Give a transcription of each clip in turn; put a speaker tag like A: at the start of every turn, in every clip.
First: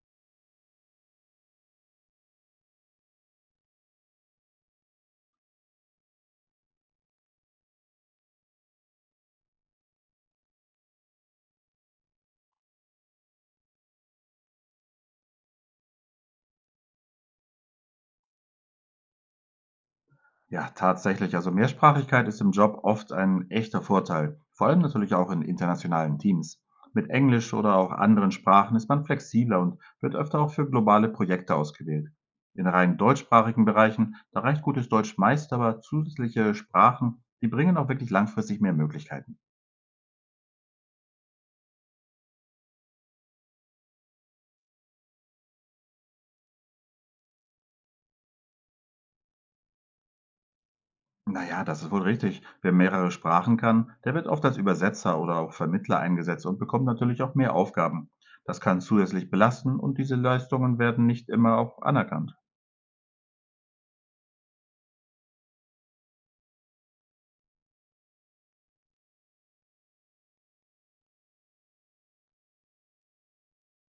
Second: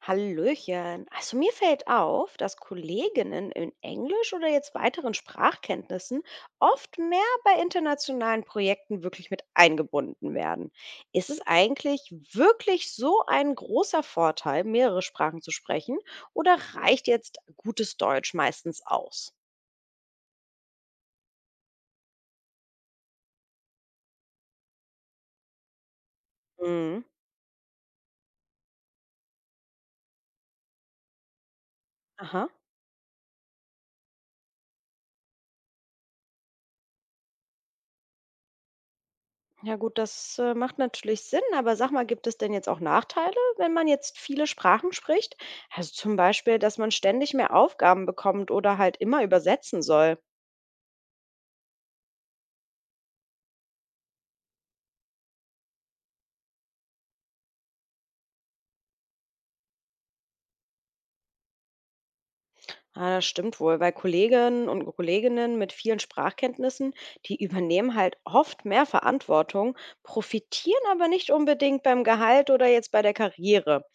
A: Hallöchen. Also mir fällt auf, dass Kolleginnen in Englisch oder jetzt weiteren Sprachkenntnissen oft mehr bei internationalen Projekten wirklich mit eingebunden werden. Ist es eigentlich wirklich so ein großer Vorteil, mehrere Sprachen zu sprechen, oder reicht jetzt gutes Deutsch meistens aus?
B: Ja, tatsächlich. Also Mehrsprachigkeit ist im Job oft ein echter Vorteil, vor allem natürlich auch in internationalen Teams.
A: Mhm.
B: Mit Englisch oder auch anderen Sprachen ist man flexibler und wird öfter auch für globale Projekte ausgewählt.
A: Aha.
B: In rein deutschsprachigen Bereichen, da reicht gutes Deutsch meist, aber zusätzliche Sprachen, die bringen auch wirklich langfristig mehr Möglichkeiten.
A: Ja gut, das, macht natürlich Sinn, aber sag mal, gibt es denn jetzt auch Nachteile, wenn man jetzt viele Sprachen spricht? Also zum Beispiel, dass man ständig mehr Aufgaben bekommt oder halt immer übersetzen soll.
B: Na ja, das ist wohl richtig. Wer mehrere Sprachen kann, der wird oft als Übersetzer oder auch Vermittler eingesetzt und bekommt natürlich auch mehr Aufgaben. Das kann zusätzlich belasten und diese Leistungen werden nicht immer auch anerkannt.
A: Ah, das stimmt wohl, weil Kolleginnen und Kolleginnen mit vielen Sprachkenntnissen die übernehmen halt oft mehr Verantwortung, profitieren aber nicht unbedingt beim Gehalt oder jetzt bei der Karriere.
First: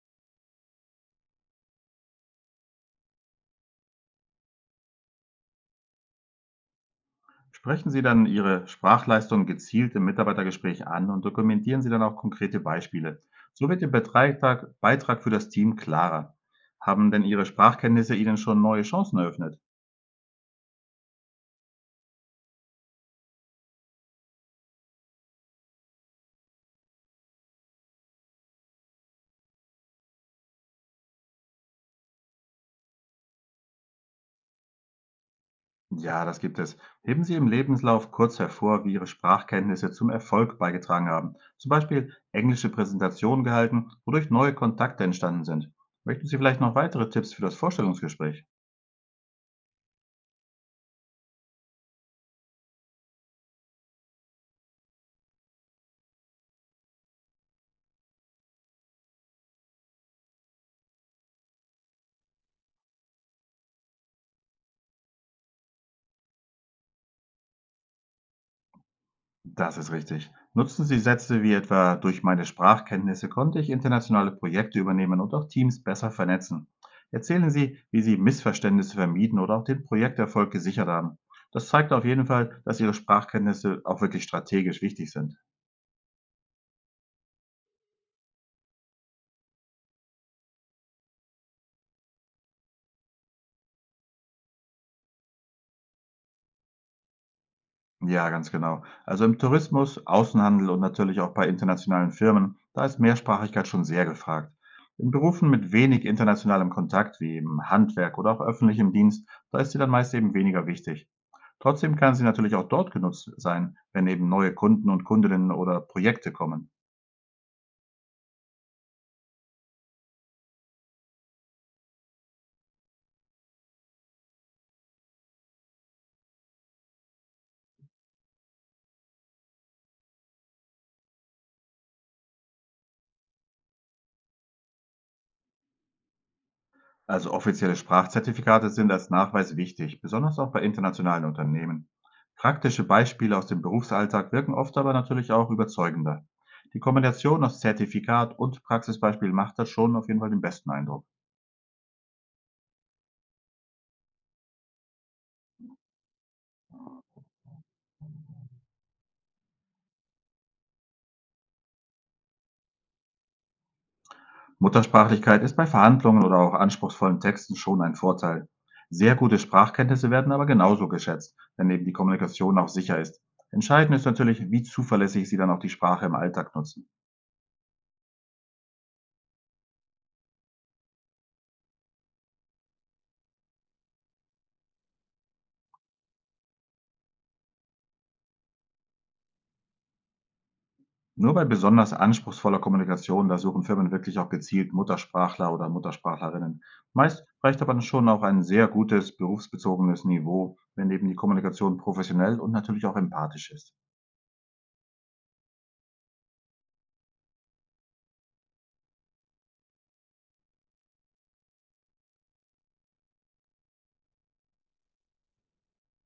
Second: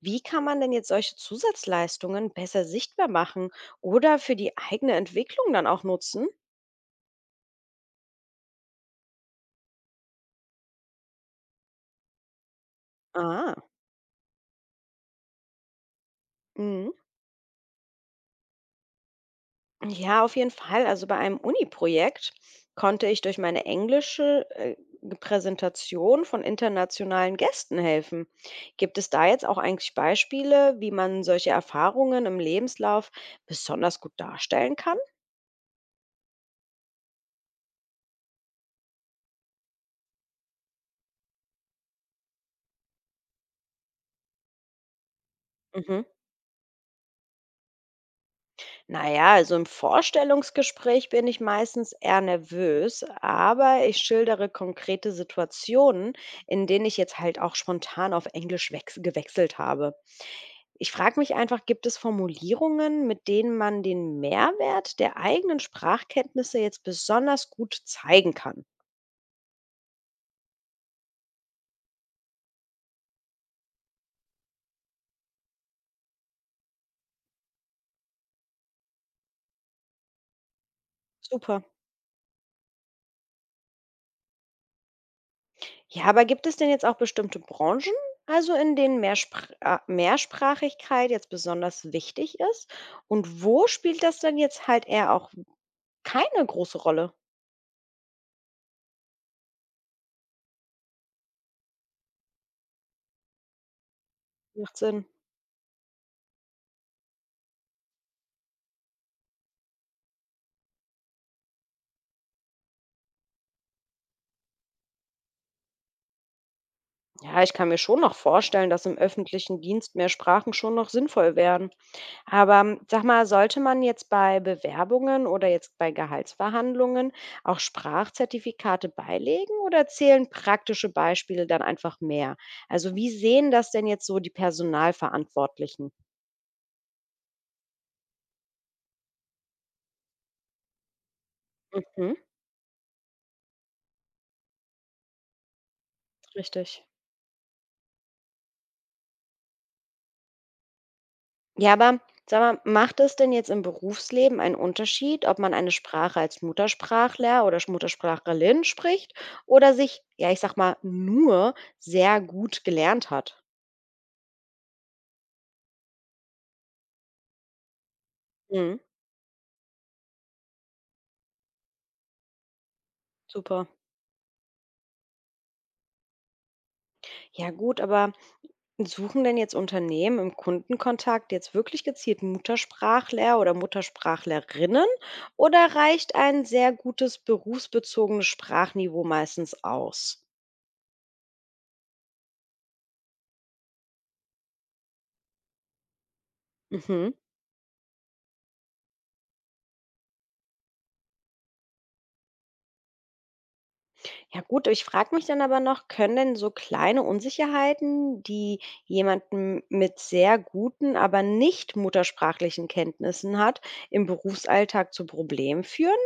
A: Wie kann man denn jetzt solche Zusatzleistungen besser sichtbar machen oder für die eigene Entwicklung dann auch nutzen?
B: Sprechen Sie dann Ihre Sprachleistung gezielt im Mitarbeitergespräch an und dokumentieren Sie dann auch konkrete Beispiele.
A: Ah,
B: So wird Ihr Beitrag für das Team klarer.
A: mhm.
B: Haben denn Ihre Sprachkenntnisse Ihnen schon neue Chancen eröffnet?
A: Ja, auf jeden Fall. Also bei einem Uni-Projekt konnte ich durch meine englische Präsentation von internationalen Gästen helfen. Gibt es da jetzt auch eigentlich Beispiele, wie man solche Erfahrungen im Lebenslauf besonders gut darstellen kann?
B: Ja, das gibt es. Heben Sie im Lebenslauf kurz hervor, wie Ihre Sprachkenntnisse zum Erfolg beigetragen haben. Zum Beispiel englische Präsentationen gehalten, wodurch neue Kontakte entstanden sind.
A: Mhm.
B: Möchten Sie vielleicht noch weitere Tipps für das Vorstellungsgespräch?
A: Naja, also im Vorstellungsgespräch bin ich meistens eher nervös, aber ich schildere konkrete Situationen, in denen ich jetzt halt auch spontan auf Englisch gewechselt habe. Ich frage mich einfach, gibt es Formulierungen, mit denen man den Mehrwert der eigenen Sprachkenntnisse jetzt besonders gut zeigen kann?
B: Das ist richtig. Nutzen Sie Sätze wie etwa, durch meine Sprachkenntnisse konnte ich internationale Projekte übernehmen und auch Teams besser vernetzen. Erzählen Sie, wie Sie Missverständnisse vermieden oder auch den Projekterfolg gesichert haben.
A: Super.
B: Das zeigt auf jeden Fall, dass Ihre Sprachkenntnisse auch wirklich strategisch wichtig sind.
A: Ja, aber gibt es denn jetzt auch bestimmte Branchen, also in denen Mehrsprachigkeit jetzt besonders wichtig ist? Und wo spielt das dann jetzt halt eher auch keine große Rolle?
B: Ja, ganz genau. Also im Tourismus, Außenhandel und natürlich auch bei internationalen Firmen, da ist Mehrsprachigkeit schon sehr gefragt.
A: Macht Sinn.
B: In Berufen mit wenig internationalem Kontakt, wie im Handwerk oder auch öffentlichem Dienst, da ist sie dann meist eben weniger wichtig. Trotzdem kann sie natürlich auch dort genutzt sein, wenn eben neue Kunden und Kundinnen oder Projekte kommen.
A: Ja, ich kann mir schon noch vorstellen, dass im öffentlichen Dienst mehr Sprachen schon noch sinnvoll wären. Aber sag mal, sollte man jetzt bei Bewerbungen oder jetzt bei Gehaltsverhandlungen auch Sprachzertifikate beilegen, oder zählen praktische Beispiele dann einfach mehr? Also wie sehen das denn jetzt so die Personalverantwortlichen?
B: Also offizielle Sprachzertifikate sind als Nachweis wichtig, besonders auch bei internationalen Unternehmen.
A: Mhm,
B: Praktische Beispiele aus dem Berufsalltag wirken oft aber natürlich auch überzeugender. Die
A: richtig.
B: Kombination aus Zertifikat und Praxisbeispiel macht das schon auf jeden Fall den besten Eindruck.
A: Ja, aber sag mal, macht es denn jetzt im Berufsleben einen Unterschied, ob man eine Sprache als Muttersprachler oder Muttersprachlerin spricht oder sich, ja, ich sag mal, nur sehr gut gelernt hat?
B: Muttersprachlichkeit ist bei Verhandlungen oder auch anspruchsvollen Texten schon ein Vorteil.
A: Mhm,
B: Sehr gute Sprachkenntnisse werden aber genauso geschätzt, wenn eben die Kommunikation auch sicher ist.
A: super.
B: Entscheidend ist natürlich, wie zuverlässig Sie dann auch die Sprache im Alltag nutzen.
A: Ja, gut, aber suchen denn jetzt Unternehmen im Kundenkontakt jetzt wirklich gezielt Muttersprachler oder Muttersprachlerinnen, oder reicht ein sehr gutes berufsbezogenes Sprachniveau meistens aus?
B: Nur bei besonders anspruchsvoller Kommunikation, da suchen Firmen wirklich auch gezielt Muttersprachler oder Muttersprachlerinnen.
A: Mhm.
B: Meist reicht aber schon auch ein sehr gutes berufsbezogenes Niveau, wenn eben die Kommunikation professionell und natürlich auch empathisch ist.
A: Ja gut, ich frage mich dann aber noch, können denn so kleine Unsicherheiten, die jemanden mit sehr guten, aber nicht muttersprachlichen Kenntnissen hat, im Berufsalltag zu Problemen führen?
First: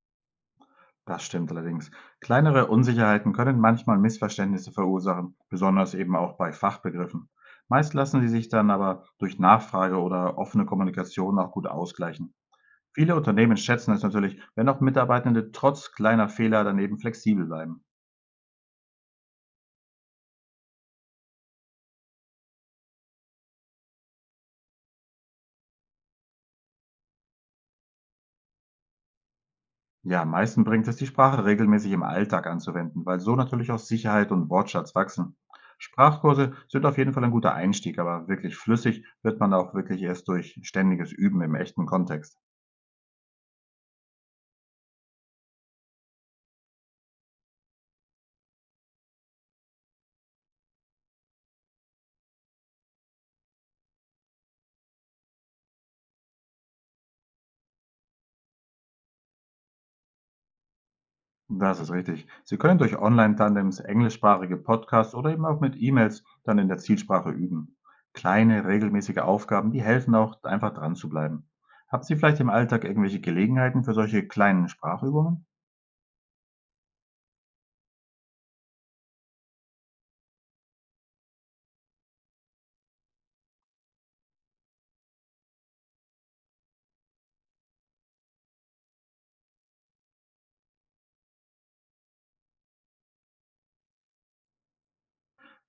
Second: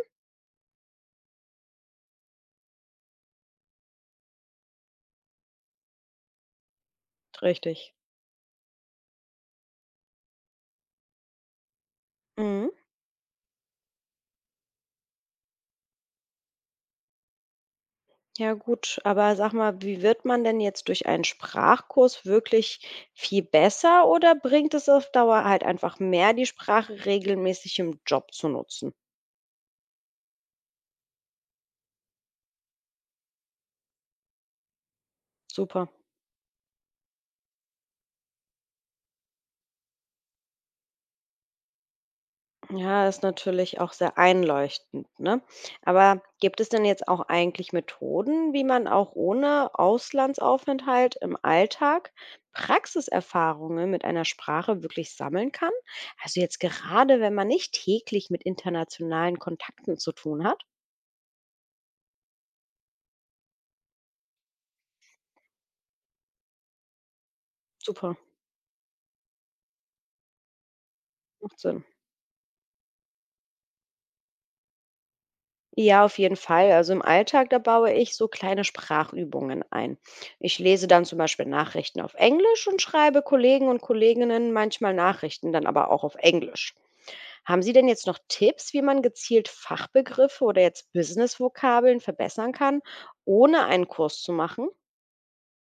B: Das stimmt allerdings. Kleinere Unsicherheiten können manchmal Missverständnisse verursachen, besonders eben auch bei Fachbegriffen.
A: Richtig.
B: Meist lassen sie sich dann aber durch Nachfrage oder offene Kommunikation auch gut ausgleichen.
A: Mhm.
B: Viele Unternehmen schätzen es natürlich, wenn auch Mitarbeitende trotz kleiner Fehler dann eben flexibel bleiben.
A: Ja gut, aber sag mal, wie wird man denn jetzt durch einen Sprachkurs wirklich viel besser, oder bringt es auf Dauer halt einfach mehr, die Sprache regelmäßig im Job zu nutzen?
B: Ja, am meisten bringt es, die Sprache regelmäßig im Alltag anzuwenden, weil so natürlich auch Sicherheit und Wortschatz wachsen.
A: Super.
B: Sprachkurse sind auf jeden Fall ein guter Einstieg, aber wirklich flüssig wird man auch wirklich erst durch ständiges Üben im echten Kontext.
A: Ja, ist natürlich auch sehr einleuchtend, ne? Aber gibt es denn jetzt auch eigentlich Methoden, wie man auch ohne Auslandsaufenthalt im Alltag Praxiserfahrungen mit einer Sprache wirklich sammeln kann? Also jetzt gerade, wenn man nicht täglich mit internationalen Kontakten zu tun hat?
B: Das ist richtig. Sie können durch Online-Tandems, englischsprachige Podcasts oder eben auch mit E-Mails dann in der Zielsprache üben.
A: Super,
B: Kleine, regelmäßige Aufgaben, die helfen auch, einfach dran zu bleiben.
A: macht Sinn.
B: Habt ihr vielleicht im Alltag irgendwelche Gelegenheiten für solche kleinen Sprachübungen?
A: Ja, auf jeden Fall. Also im Alltag, da baue ich so kleine Sprachübungen ein. Ich lese dann zum Beispiel Nachrichten auf Englisch und schreibe Kollegen und Kolleginnen manchmal Nachrichten, dann aber auch auf Englisch. Haben Sie denn jetzt noch Tipps, wie man gezielt Fachbegriffe oder jetzt Business-Vokabeln verbessern kann, ohne einen Kurs zu machen?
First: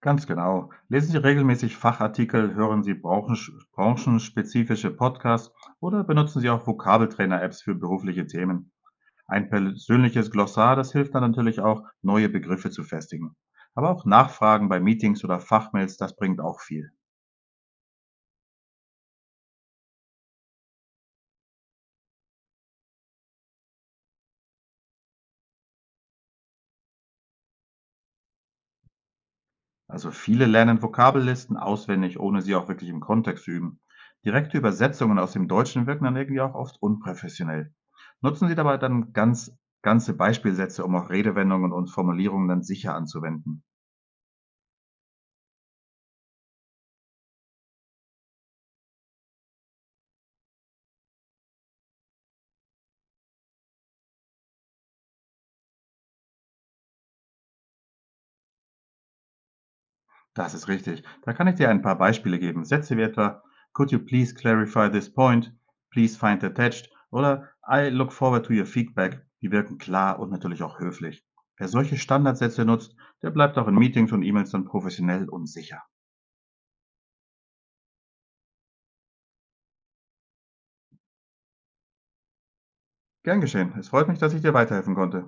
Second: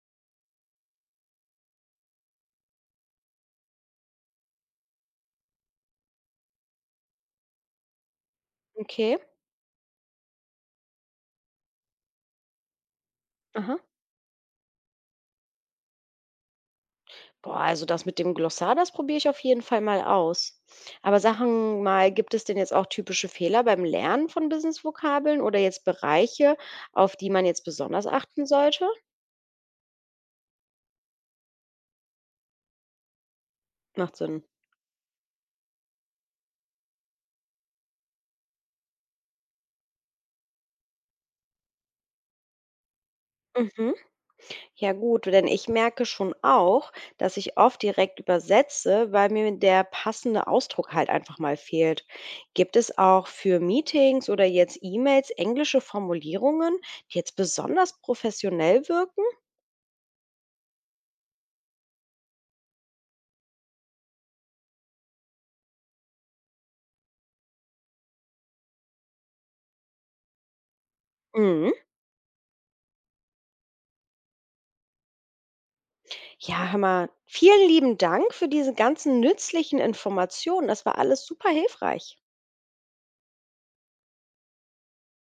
B: Ganz genau. Lesen Sie regelmäßig Fachartikel, hören Sie branchensch branchenspezifische Podcasts oder benutzen Sie auch Vokabeltrainer-Apps für berufliche Themen.
A: Okay.
B: Ein persönliches Glossar, das hilft dann natürlich auch, neue Begriffe zu festigen.
A: Aha.
B: Aber auch Nachfragen bei Meetings oder Fachmails, das bringt auch viel.
A: Boah, also das mit dem Glossar, das probiere ich auf jeden Fall mal aus. Aber sagen mal, gibt es denn jetzt auch typische Fehler beim Lernen von Business-Vokabeln oder jetzt Bereiche, auf die man jetzt besonders achten sollte?
B: Also viele lernen Vokabellisten auswendig, ohne sie auch wirklich im Kontext zu üben.
A: Macht Sinn.
B: Direkte Übersetzungen aus dem Deutschen wirken dann irgendwie auch oft unprofessionell. Nutzen Sie dabei dann ganze Beispielsätze, um auch Redewendungen und Formulierungen dann sicher anzuwenden.
A: Mhm. Ja gut, denn ich merke schon auch, dass ich oft direkt übersetze, weil mir der passende Ausdruck halt einfach mal fehlt. Gibt es auch für Meetings oder jetzt E-Mails englische Formulierungen, die jetzt besonders professionell wirken?
B: Das ist richtig. Da kann ich dir ein paar Beispiele geben. Sätze wie etwa: "Could you please clarify this point?", "Please find attached" oder "I look forward to your feedback." Die wirken klar und natürlich auch höflich. Wer
A: Mhm.
B: solche Standardsätze nutzt, der bleibt auch in Meetings und E-Mails dann professionell und sicher.
A: Ja, hör mal, vielen lieben Dank für diese ganzen nützlichen Informationen. Das war alles super hilfreich.
B: Gern geschehen. Es freut mich, dass ich dir weiterhelfen konnte.